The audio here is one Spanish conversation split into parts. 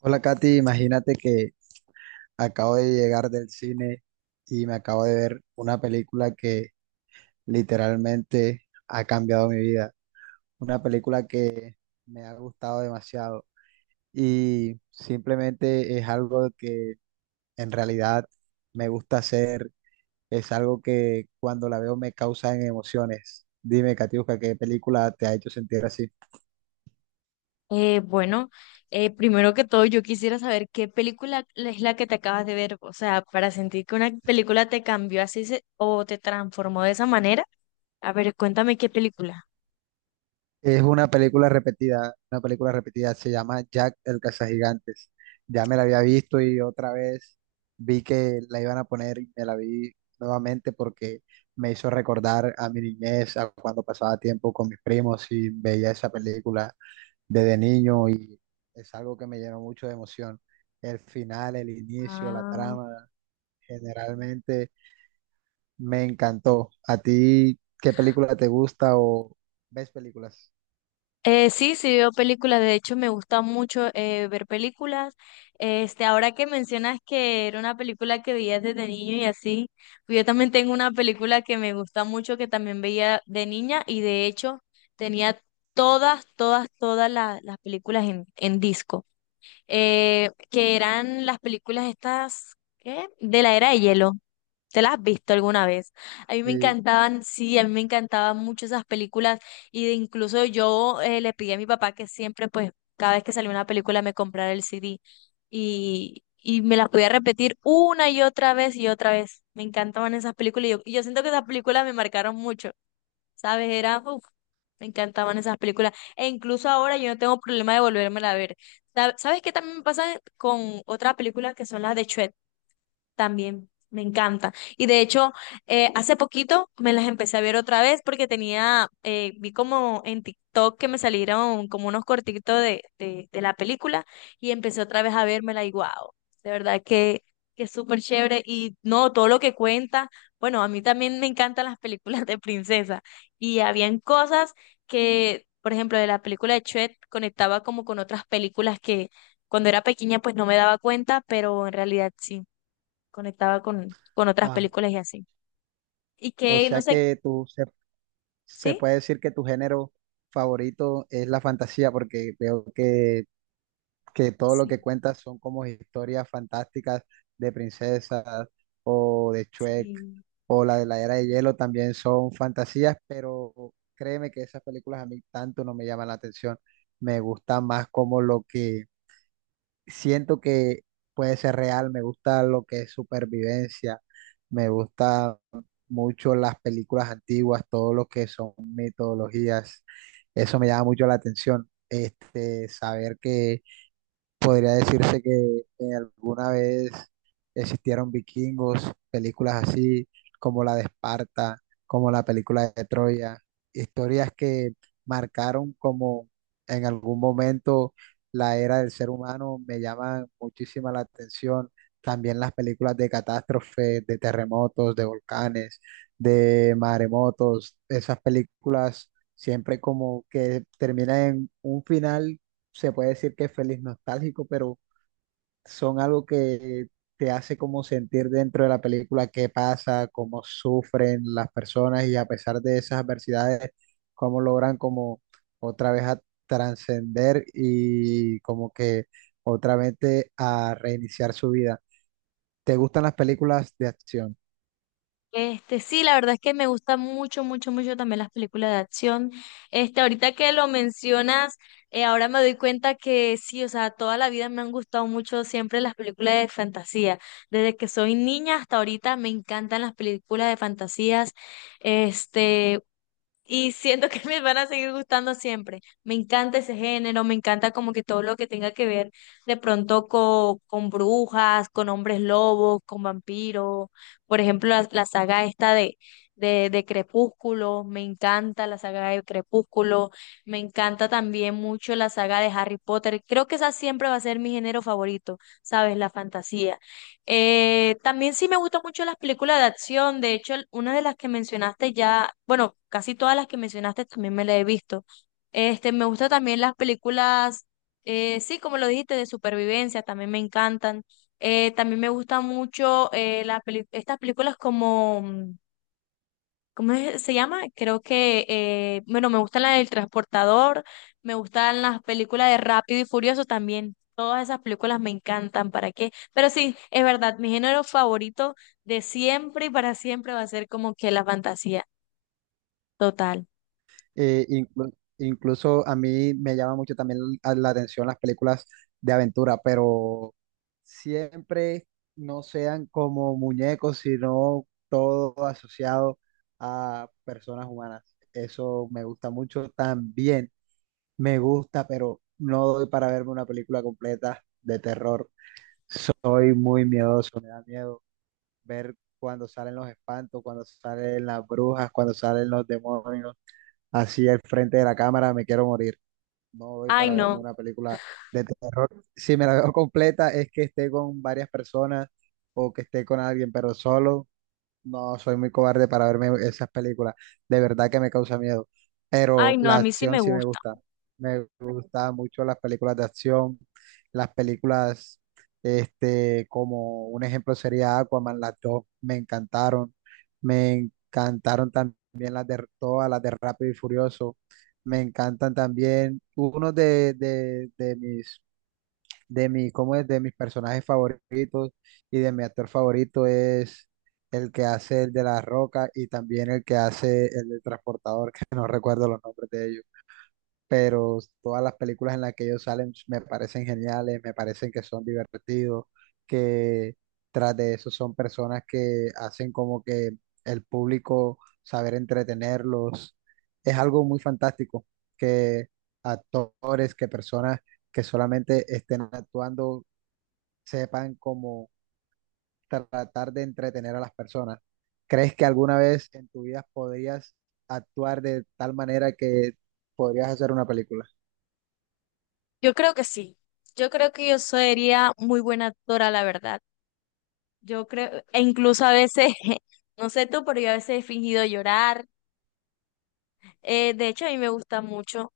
Hola Katy, imagínate que acabo de llegar del cine y me acabo de ver una película que literalmente ha cambiado mi vida, una película que me ha gustado demasiado y simplemente es algo que en realidad me gusta hacer, es algo que cuando la veo me causa emociones. Dime, Katiuska, ¿qué película te ha hecho sentir así? Eh, bueno, primero que todo, yo quisiera saber qué película es la que te acabas de ver, o sea, para sentir que una película te cambió así o te transformó de esa manera. A ver, cuéntame qué película. Es una película repetida, se llama Jack el Cazagigantes. Ya me la había visto y otra vez vi que la iban a poner y me la vi nuevamente porque me hizo recordar a mi niñez, a cuando pasaba tiempo con mis primos y veía esa película desde niño y es algo que me llenó mucho de emoción. El final, el inicio, la Ah. trama, generalmente me encantó. ¿A ti qué película te gusta o ves películas? Sí, sí veo películas, de hecho me gusta mucho ver películas. Ahora que mencionas que era una película que veías desde niño y así, pues yo también tengo una película que me gusta mucho que también veía de niña y de hecho tenía todas las películas en disco, que eran las películas estas, ¿qué? De la Era de Hielo. ¿Te las has visto alguna vez? A mí me Sí. encantaban, sí, a mí me encantaban mucho esas películas y de incluso yo le pedí a mi papá que siempre, pues, cada vez que salía una película me comprara el CD y me las podía repetir una y otra vez y otra vez. Me encantaban esas películas y yo siento que esas películas me marcaron mucho, ¿sabes? Era, uf, me encantaban esas películas e incluso ahora yo no tengo problema de volvérmela a ver. ¿Sabes qué también me pasa con otras películas que son las de Shrek? También, me encanta. Y de hecho, hace poquito me las empecé a ver otra vez porque tenía, vi como en TikTok que me salieron como unos cortitos de la película y empecé otra vez a vérmela y wow, de verdad que es súper chévere y no, todo lo que cuenta, bueno, a mí también me encantan las películas de princesa y habían cosas que, por ejemplo, de la película de Chet conectaba como con otras películas que... Cuando era pequeña, pues no me daba cuenta, pero en realidad sí conectaba con otras películas y así. Y O que, no sea sé, que tú se, se ¿sí? puede decir que tu género favorito es la fantasía, porque veo que todo lo Sí, que cuentas son como historias fantásticas de princesas o de Shrek sí. o la de la Era de Hielo también son fantasías, pero créeme que esas películas a mí tanto no me llaman la atención. Me gusta más como lo que siento que puede ser real, me gusta lo que es supervivencia, me gusta mucho las películas antiguas, todo lo que son mitologías, eso me llama mucho la atención, este, saber que podría decirse que alguna vez existieron vikingos, películas así como la de Esparta, como la película de Troya, historias que marcaron como en algún momento la era del ser humano, me llaman muchísima la atención. También las películas de catástrofes, de terremotos, de volcanes, de maremotos, esas películas siempre como que terminan en un final se puede decir que es feliz nostálgico, pero son algo que te hace como sentir dentro de la película qué pasa, cómo sufren las personas y a pesar de esas adversidades, cómo logran como otra vez a trascender y como que a reiniciar su vida. ¿Te gustan las películas de acción? Este, sí, la verdad es que me gustan mucho, mucho, mucho también las películas de acción. Ahorita que lo mencionas, ahora me doy cuenta que sí, o sea, toda la vida me han gustado mucho siempre las películas de fantasía. Desde que soy niña hasta ahorita me encantan las películas de fantasías. Este, Y siento que me van a seguir gustando siempre. Me encanta ese género, me encanta como que todo lo que tenga que ver de pronto con, brujas, con hombres lobos, con vampiros. Por ejemplo, la saga esta de Crepúsculo, me encanta la saga de Crepúsculo. Me encanta también mucho la saga de Harry Potter. Creo que esa siempre va a ser mi género favorito, ¿sabes? La fantasía. También sí me gustan mucho las películas de acción. De hecho, una de las que mencionaste ya, bueno, casi todas las que mencionaste también me las he visto. Me gustan también las películas, sí, como lo dijiste, de supervivencia, también me encantan. También me gustan mucho las estas películas como ¿cómo se llama? Creo que, bueno, me gustan las del Transportador, me gustan las películas de Rápido y Furioso también. Todas esas películas me encantan, ¿para qué? Pero sí, es verdad, mi género favorito de siempre y para siempre va a ser como que la fantasía total. Incluso a mí me llama mucho también la atención las películas de aventura, pero siempre no sean como muñecos, sino todo asociado a personas humanas. Eso me gusta mucho también. Me gusta, pero no doy para verme una película completa de terror. Soy muy miedoso, me da miedo ver cuando salen los espantos, cuando salen las brujas, cuando salen los demonios, así al frente de la cámara, me quiero morir, no voy Ay, para verme no, una película de terror. Si me la veo completa es que esté con varias personas o que esté con alguien, pero solo. No, soy muy cobarde para verme esas películas. De verdad que me causa miedo. ay, Pero no, a la mí sí acción me sí me gusta. gusta. Me gustan mucho las películas de acción. Las películas, este, como un ejemplo sería Aquaman, las dos me encantaron. Me encantaron también las de todas, las de Rápido y Furioso. Me encantan también. Uno de mi, ¿cómo es? De mis personajes favoritos y de mi actor favorito es el que hace el de la Roca y también el que hace el del transportador, que no recuerdo los nombres de ellos, pero todas las películas en las que ellos salen me parecen geniales, me parecen que son divertidos, que tras de eso son personas que hacen como que el público saber entretenerlos. Es algo muy fantástico que actores, que personas que solamente estén actuando sepan cómo tratar de entretener a las personas. ¿Crees que alguna vez en tu vida podrías actuar de tal manera que podrías hacer una película? Yo creo que sí. Yo creo que yo sería muy buena actora, la verdad. Yo creo, e incluso a veces, no sé tú, pero yo a veces he fingido llorar. De hecho, a mí me gusta mucho.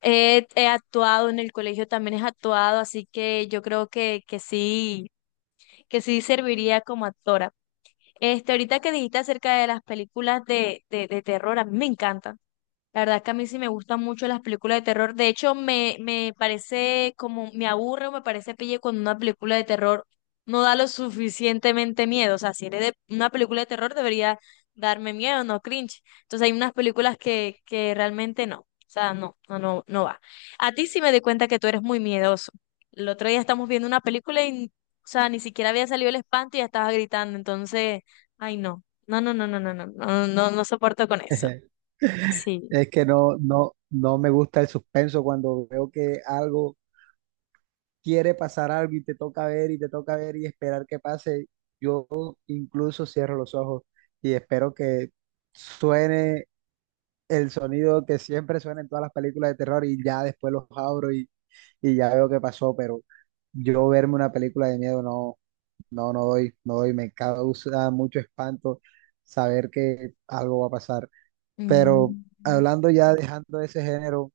He actuado en el colegio, también he actuado, así que yo creo que sí serviría como actora. Ahorita que dijiste acerca de las películas de terror, a mí me encantan. La verdad es que a mí sí me gustan mucho las películas de terror. De hecho, me parece como, me aburre o me parece pille cuando una película de terror no da lo suficientemente miedo. O sea, si eres de una película de terror debería darme miedo, no cringe. Entonces hay unas películas que realmente no. O sea, no, no, no, no va. A ti sí me di cuenta que tú eres muy miedoso. El otro día estamos viendo una película y, o sea, ni siquiera había salido el espanto y ya estabas gritando. Entonces, ay no. No, no, no, no, no, no, no, no, no soporto con eso. Sí. Es que no me gusta el suspenso cuando veo que algo quiere pasar algo y te toca ver y te toca ver y esperar que pase. Yo incluso cierro los ojos y espero que suene el sonido que siempre suena en todas las películas de terror y ya después los abro y ya veo qué pasó, pero yo verme una película de miedo no, no doy, me causa mucho espanto saber que algo va a pasar. Pero Mm. hablando ya, dejando ese género,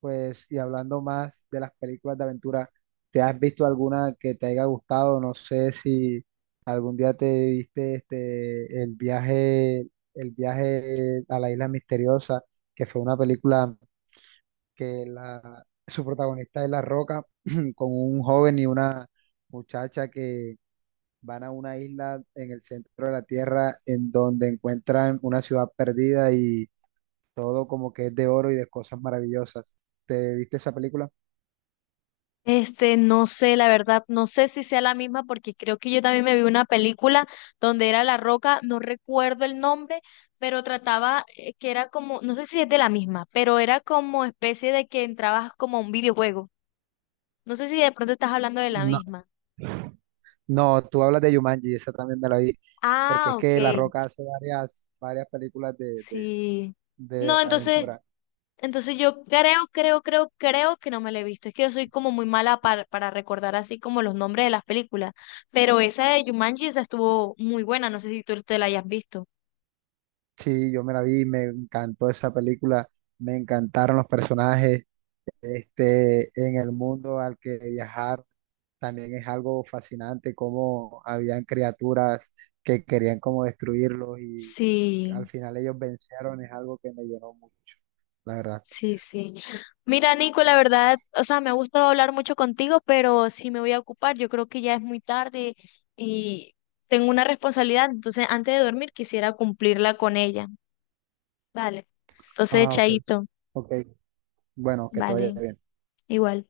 pues, y hablando más de las películas de aventura, ¿te has visto alguna que te haya gustado? No sé si algún día te viste este, el viaje a la isla misteriosa, que fue una película que la, su protagonista es La Roca, con un joven y una muchacha que van a una isla en el centro de la tierra en donde encuentran una ciudad perdida y todo como que es de oro y de cosas maravillosas. ¿Te viste esa película? No sé, la verdad, no sé si sea la misma porque creo que yo también me vi una película donde era La Roca, no recuerdo el nombre, pero trataba que era como, no sé si es de la misma, pero era como especie de que entrabas como a un videojuego. No sé si de pronto estás hablando de la No, misma. No, tú hablas de Jumanji, esa también me la vi, porque Ah, es ok, que La Roca hace varias películas sí. de No, entonces, aventura. Entonces yo creo, creo que no me la he visto. Es que yo soy como muy mala para recordar así como los nombres de las películas. Pero esa de Jumanji, esa estuvo muy buena. No sé si tú te la hayas visto. Sí, yo me la vi, me encantó esa película, me encantaron los personajes, este, en el mundo al que viajar también es algo fascinante, cómo habían criaturas que querían como destruirlos y al Sí, final ellos vencieron, es algo que me llenó mucho, la verdad. sí, sí. Mira, Nico, la verdad, o sea, me ha gustado hablar mucho contigo, pero sí me voy a ocupar. Yo creo que ya es muy tarde y tengo una responsabilidad. Entonces, antes de dormir, quisiera cumplirla con ella. Vale. Entonces, Ah, ok, chaito. ok. Bueno, que te vaya Vale, bien. igual.